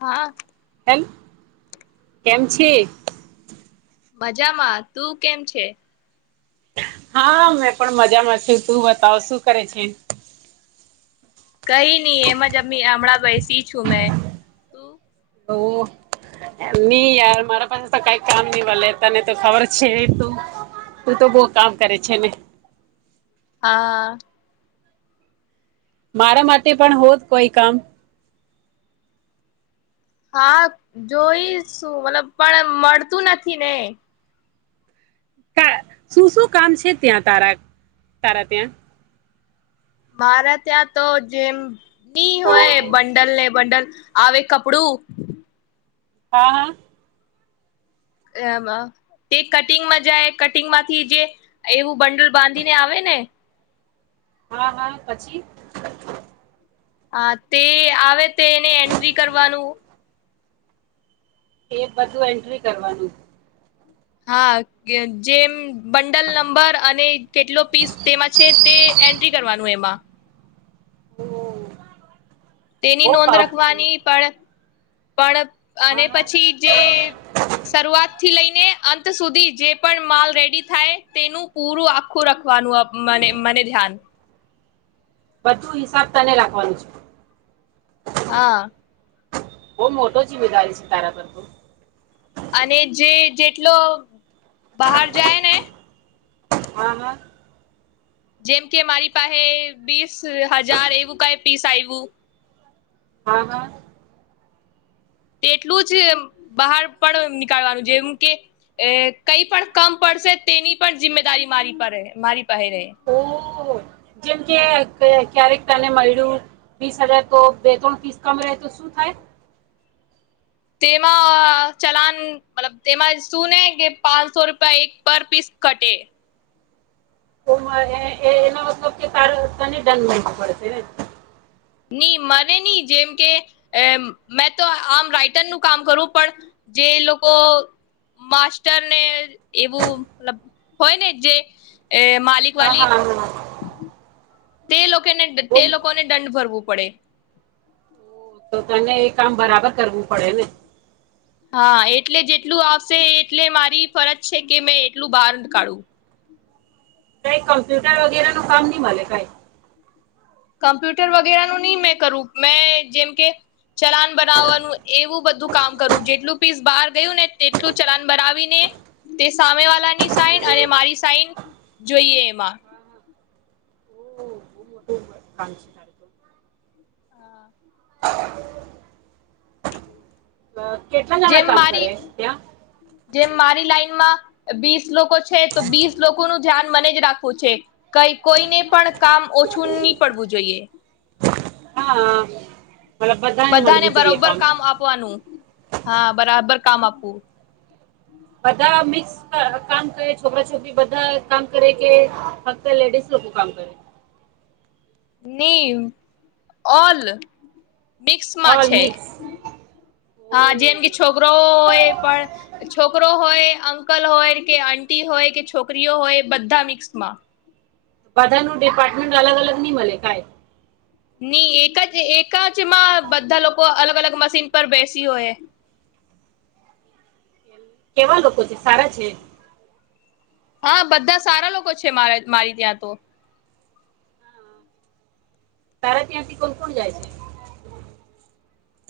હા. એમ છે? મજામાં. તું કેમ છે. હા મેં પણ મજામાં છુ તું બતાવ શું કરે છે. કઈ નહી એમ જ હમણાં બેસી છું મેં ઓ નહી યાર મારા પાસે તો કઈ કામ નહી ભલે તને તો ખબર છે તું તું તો બહ કામ કરે છે ને હા. મારા માટે પણ હોત કોઈ કામ હા જોઈ શું મતલબ પણ મળતું નથી ને શું શું કામ છે ત્યાં તારા તારા ત્યાં મારા ત્યાં તો જેમ ની હોય બંડલ ને બંડલ આવે કપડું હા. એમાં તે કટિંગમાં જાય કટિંગ માંથી જે એવું બંડલ બાંધી ને આવે ને હા, હા પછી હા તે આવે તેને એન્ટ્રી કરવાનું એ બધું એન્ટ્રી કરવાનું હા કે જેમ બંડલ નંબર અને કેટલો પીસ તેમાં છે તે એન્ટ્રી કરવાનું એમાં [unintelligible] તેની બો નોંધ કામ રખવાની પણ પણ હા અને હા પછી જે શરૂઆત થી લઈને અંત સુધી જે પણ માલ રેડી થાય તેનું પૂરું આખું રાખવાનું મને ધ્યાન બધું હિસાબ તને લખવાનું છે. હા. બોવ મોટો જીમેદારી છે તારા પર તો અને જે જેટલો બહાર જાય ને હા, હા જેમ કે મારી પાહે બીસ હજાર એવું કઈ પીસ આવવું હા-હા. તેટલું જ બહાર પણ નીકળવાનું જેમ કે કઈ પણ કમ પડશે તેની પણ જિમ્દારી મારી પર મારી પહે રહે ઓ જેમ કે કય ક્યારેક તને મળ્યું વીસ હજાર તો બે ત્રણ ફીસ કમ રહે તો શું થાય. તેમાં ચલાન મતલબ તેમાં સુું ને કે પાંચસો રૂપિયા એક પર પીસ કટે. [unintelligible] એના મતલબ કે તાર તને દંડવું બળવું પડશે ને. ની મને નહી જેમ કે મેં તો આમ રાઈટર નું કામ કરું પણ જે લોકો માસ્ટર ને એવું [unintelligible] હોય ને જે એ માલિક હા હા વાલીક. હા તે લોક કેને બહુ તે લોકોને દંડ ભર વુ પડે. ઓહ, તો તને એ કામ બરાબર કરવું પડે ને. હા એટલે જેટલું આવશે એટલે મારી ફરજ છે કે મેં એટલું બહાર કાઢું. કઈ કમ્પ્યુટર વગેરે નું કામ ન મળે કઈ. કમ્પ્યુટર વગેરેનું નહી મેં કરું મેં જેમ કે ચલાન બનાવવાનું એવું બધું કામ કરું જેટલું પીસ બહાર ગયું ને તેટલું ચલાન બનાવીને તે સામે વાળાની સાઈન અને મારી સાઈન જોઈએ એમાં. ઓહ, બહુ [unintelligible] અ કેટલા જણા જેમ કામ મારી કરે ત્યાં? જેમ મારી લાઈનમાં બીસ. લોકો છે તો બીસ લોકોનું ધ્યાન મને જ રાખવું છે કઈ કોઈને પણ કામ ઓછું નહી પડવું જોઈએ. હા મતલબ બધાને મળવું જોઈએ બરોબર કામ આપવાનું હા બરાબર. કામ આપું. બધા મિક્સ ક કામ કરે છોકરા છોકરી બધા કામ કરે કે ફક્ત લેડીસ લોકો કામ કરે. ની ઓલ. મિક્સમાં ઓલ છે મિક્સ ઓ હા જેમ કે છોકરાઓ હોય પણ છોકરો હોય. અંકલ હોય કે આટી હોય કે છોકરીઓ હોય બધા મિક્સમાં. બધા ન ડિપાર્ટમેન્ટ અલગ અલગ નહી મળે કાય? નહી એક જ એક. કજ એમાં બધા લોકો અલગ અલગ મશીન પર બેસી હોય. કેવા લોકો છે, સારા છે? હા બધા સારા લોકો છે માર મારી ત્યાં તો. તારા ત્યાંથી કોણ કોણ જાય છે?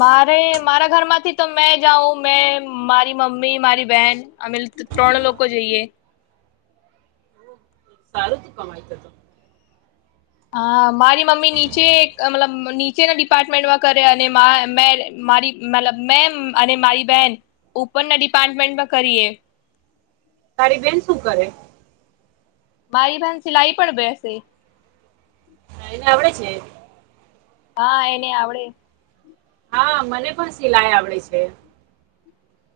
મારે મારા ઘરમાંથી તો મેં જાઉં મે મારી મમ્મી મારી બેહેન અમે ત્રણ લોકો જઈએ. સારું તું કમાય છે તો. હા મારી મમ્મી નીચે અ મતલબ નીચેના ડિપાર્ટમેન્ટમાં કરે અને મા મે મારી મતલબ મે અને મારી બેહેન ઉપરના ડિપાર્ટમેન્ટમાં કરીએ. તારી બેન શું કરે? મારી બેન સિલાઈ પર બેસે. એને અવડે છે? હા એને આવડે. હા મને પણ સિલાઈ આવડે છે.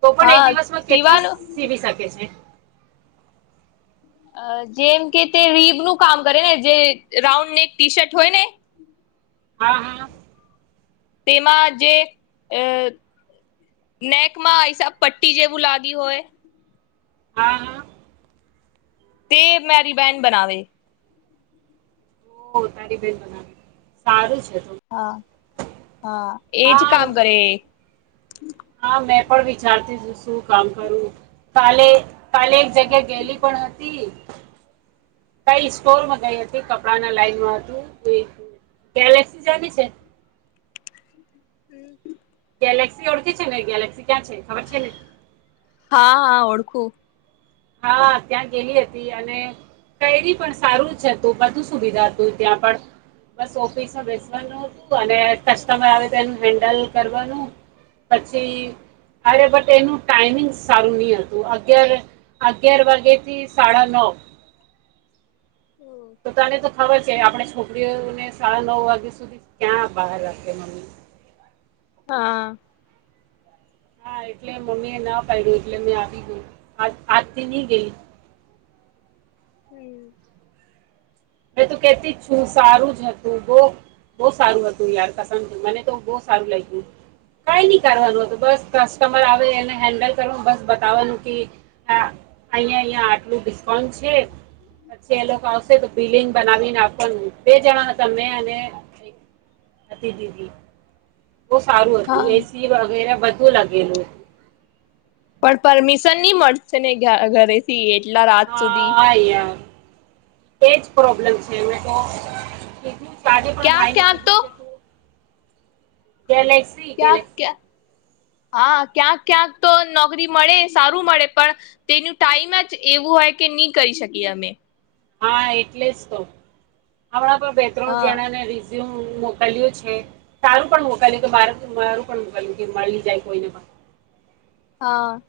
તો પણ એક હા દિવસમાં કેટલા સીવાનું સીવી શકે છે? અહ જેમ કે તે રીબ નું કામ કરે ને જે રાઉન્ડ નેક ટી શર્ટ હોય ને હા, હા. તેમાં જે અહ નેકમાં હિસાબ પટ્ટી જેવું લાગી હોય હા, હા. તે મેરી બહેન બનાવે. ઓહ! તારી બેન બનાવે, સારું છે. તો હા. હા એજ હા કામ કરે એ. [inaudible] હા મેં પણ વિચારતીતી શું કામ કરું. કાલે કાલે એક જગ્યાએ ગેલી પણ હતી કઈ સ્ટોરમાં ગઈ હતી, કપડા ના લાઈનમાં હતું, ગે ગેલેક્સી [unintelligible] હમ્મ. ગેલેક્સી ઓળખી છે ને, ગેલેક્સી ક્યાં છે? ખબર છે ને? હા, હા ઓળખું. હા ત્યાં ગેલી હતી અને કેરી પણ સારું જ હતું. બધું સુવિધા હતું ત્યાં પણ. બસ ઓફિસમાં બેસવાનું હતું અને કસ્ટમર આવે તો એનું હેન્ડલ કરવાનું પછી. અરે બટ એનું ટાઈમિંગ સારું નઈ હતું. અગિયાર અગિયાર વાગેથી સાડા નવ. તો તને તો ખબર છે આપડે છોકરીઓને સાડા નવ વાગ્યા સુધી ક્યાં બહાર રાખે મમ્મી. હા. હા એટલે મમ્મી એ ના પાયડુ એટલે મેં આવી ગયું. આજ-આજથી ની ગી. મે તો કેતી જ છું સારું જ હતું, બહું-બહુ સારું હતું યાર કસમથી, મને તો બહુ સારું લાયગું. કાઈ નહી કરવાનું હતું, બસ કસ્ટમર આવે એને હેન્ડલ કરવું, બસ બતાવાનું કિ આ અહીંયા-અહીયા આટલું ડિસ્કાઉન્ટ છે, પછી એ લોકો આવશે તો બિલિંગ બનાવી ને આપવાનું. બે જણા હતા મેં અને એક હતી દીદી. બહુ સારું હા હતું. એસી વગેરા બધ ધું લાગેલું. પણ પરમિશન ની મળશે ને ઘ ઘરેથી એજ હા યા. એજ પ્રોબ્લેમ છે એને તો. આજે પણ ક્યાં ભાઈ ને ક્યાંક કીધું છે તું ગેલેક્સી ગેલેક્સી ક્યા-ક્યા. હા. ક્યાંક-ક્યાંક તો નોકરી મળે એ સારું મળે પણ તેનું ટાઈમ જ એવું હોય કે ની કરી શકીએ અમે. હા એટલે જ તો. હમણાં પણ બે ત્રણ હા જણા ને રી [unintelligible] મોકલ્યું છે, સારું પણ મોકલ્યું કે માર મારું પણ મોકલ્યું કે મળી જાય કોઈને તો. હા.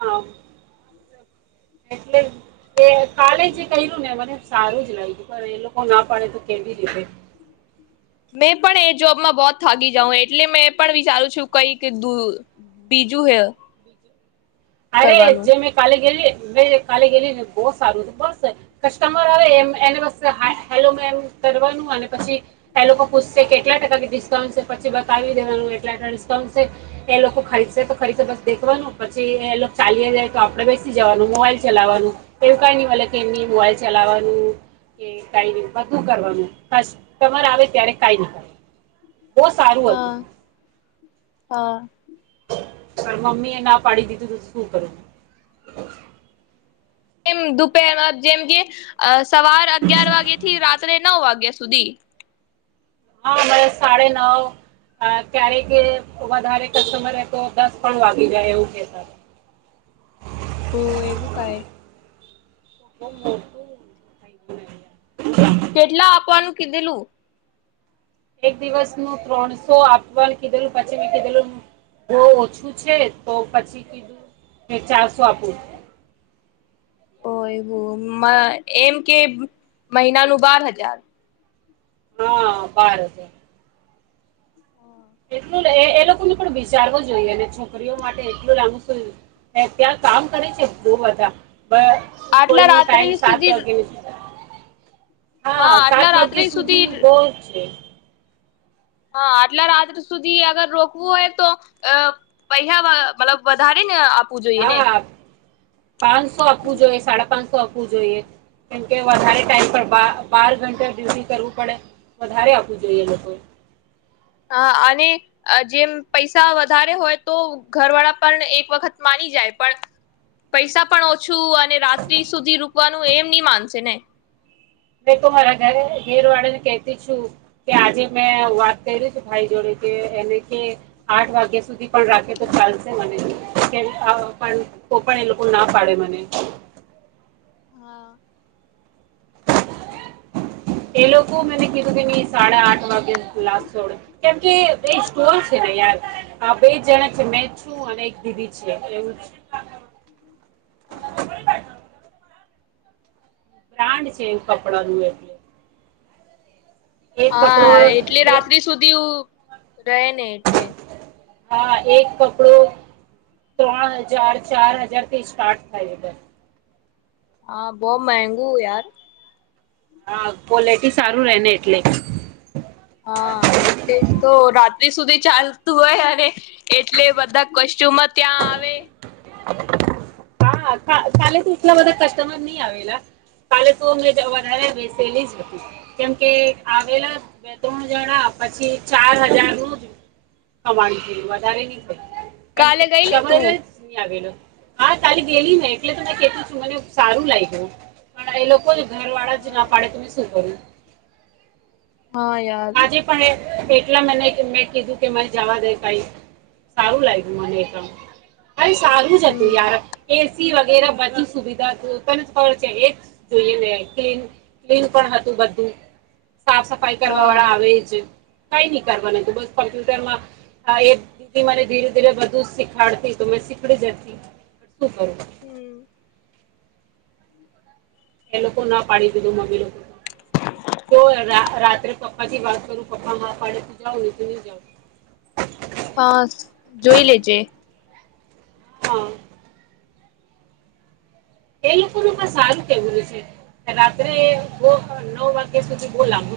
હા. એટલે એ કાલે જે ક્યરું ને મને સારું જ લાયગું, પણ એ લોકો ના પાડે તો કેવી રીતે મેં પણ એ જોબમાં બહોત થાકી જાઉં એટલે મેં એ પણ વિચારું છું, કઈક દૂ બીજું હે. અરે કરવાનું જે મેં કાલે ગેલી મે કાલે ગેલીને બહું સારું, બસ કસ્ટમર આવે એમ એને બસ હાય હેલો મેમ કરવાનું અને પછી એ લોકો પૂછશે કેટલા ટકા કે ડિસ્કાઉન્ટ છે, પછી બતાવી દેવાનું એટલા એટલા ડિસ્કાઉન્ટ છે, એ લોકો ખરીદશે તો ખરીદશે બસ દેખવાનું. પછી એ લોક ચાલ્યા જાય તો આપડે બેસી જવાનું, મોબાઈલ ચલાવવાનું. એવું કાઈ નઈ મલે કે એમની મોબાઈલ ચલાવવાનું કે કાઈ નહી, બધું કરવાનું. ખાસ તમારે આવે ત્યારે કાઈ નહી કરવાનું. હા હા પર મમી એ ના પાડી દીતી ત શું કરુ એમ દુપરમાં જેમ કે અ સવાર અગિયાર વાગે થી રાત્રે નવ વા ગયા સુધી હા મ સાડે નવ ક્યારેક વધારે કસ્ટમર તો દસ પણ વાગી જાય એવું છે. ઓ એવું કાય [inaudible] કેટલા આપવાનું કીધેલું એક દિવસનું ત્રણસો આપવાનું કીધેલું પછી મેં કીધેલું બો ઓછું છે તો પછી કીધું મે ચારસો આપું એવું એમ કે મહિનાનું બાર હજાર હા બાર હજાર [inaudible] એટલું એ લોકોને પણ વિચારવું જોઈએ અને છોકરીઓ માટે એટલું લાબુ શું ત્યાં કામ કરે છે એટલું બધા બ કોઈ આટલા નુ રાત્રે ટાઈમ સાત સુધી વાગે હા સાત વાગ્યા સુધી બો જ છે. હા આટલા રાત સુધી અગર રોકવું હોય તો અ પૈસા મતલબ વધારે ને જોઈએ ને હા પાંચસો આપવું જોઈ સાડા પાંચસ આપવું જોઈએ કેમકે વધારે ટાઈમ પર બા બાર ઘટા ડ્યુટી કરવું પડે વધારે આપવું જોઈએ લોકોએ હ અને જેમ પૈસા વધારે હોય તો ઘરવાળા પણ એક વખત માની જાય પણ પૈસા પણ ઓ તુ અને રાત્રી સુધી રૂકવાનું એમ ની માનશે ને મે તો મારા ઘરે ઘેર વાળા ને કહતી છું કે આજે મેં વાત કરી છું ભાઈ જોડે કે એને કે આઠ વાગ્યા સુધી પણ રાખે તો ચાલશે મને પણ કો પણ એ લોકો ના પાડે મને હા એ લોકો મને કીધું કે સાડા આઠ વાગે ખુલાસ છોડે કેમકે બે સ્ટોર છે ને યાર આ બે જણા છે મેં છું અને એક દીદી છે એવું [inaudible] બ્રાન્ડ છે કપડા નું એટલે એક કપડો હા એટલે એ- રાત્રિ સુધી રહે ને એટલે હા એક કકડું ત્રણ હજાર ચાર હજાર થી સ્ટાર્ટ થાય છે. હા બો મેગું યાર હા કોલેટી સારું રે ને એટલે હા એટલે જ તો રા ત્રી સુધી ચાલતું હોય અને એટલે બધા કોસ્ટચ્યુમ ત્યાં આવે હા કાલે તો એટલા બધા કસ્ટમર નઈ આવેલા કાલે તો અ વધારે બેસેલી જ હતી કેમકે આવેલા બે ત્રણ જણા પછી ચાર હજાર નું જ કમાણી થયું વધારે ની કાલે ગયલી તું આવેલું હા તાલી ગેલી ને એટલે તને કેતી છું મને સારું લાગ્યું પણ એ લોકો ઘરવાડા જ ના પાડે તો મેં સુકરુ હા યાર આજે પણ એટલા મને મેં કીધું કે મને જવા દે કઈ સારું લાગ્યું મને એત અરે સારું જ હતું હમ યાર એ [unintelligible] બધી સુવિધા તને ખબર છે એ જ જોઈએને કે [unintelligible] પણ હતું બધું સાફ કરવા હા વાળા આવે જ કઈ નહી કરવાનું બસ કોમ્પ્યુટરમાં એ દીદી મને ધીરે ધીરે બધુ શીખાડતી તો મેં શીખડી જતી. શું કરું હમ્મ. એ લોકો ના પાડી દીધું મમ્મી લોકો તો રા રાત્રે પપ્પા થી વાત કરું પપ્પા હા પાડે તો જાવુ નહી તો ની જાવુ. હા જોય લેજે. હા. એ લોકોનું પણ સારું કેવું છે રાત્રે [unintelligible] નવ વાગ્યા સુધી બો લાંબુ.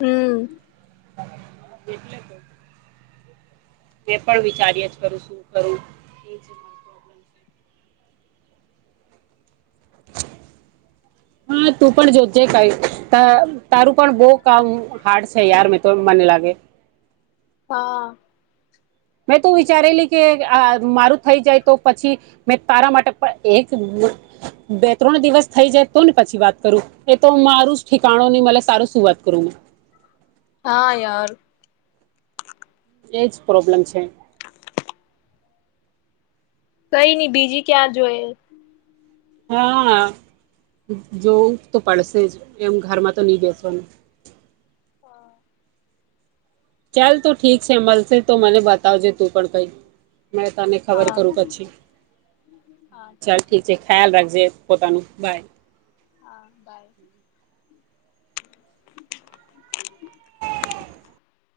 હમ્મ. એટલે તો મે પણ વિચારીયા જ કરું શું કરું એ જને. હા તું પણ જોજે કઈ તા તારું પણ બો કામ હાર્ડ છે યાર મે તો મને લાગે. હા. મેં તો વિચારેલી કે આ મારું થઈ જાય તો પછી મે તારા માટે પન એક બે ત્રણ દિવસ થઈ જાય તો ને પછી વાત કરું એ તો મારું જ ઠિકાણુ ની મલે સારું સુું વાત કરું મે. હા યાર. એજ પ્રોબ્લમ છે. કઈ નઈ બીજી ક્યાં જોઈએ. હા જોવું તો પડશે જ એવું ઘરમાં તો ની બેસવાનું. હા ચાલ તો ઠીક છે મલશે તો મને બતાવજે તું પણ કઈક. મે તને ખબર કરું પછી હા ઠીક ચાલ ઠી છે ખ્યાલ રાખજે. પોતાનું બાય. હા બાય.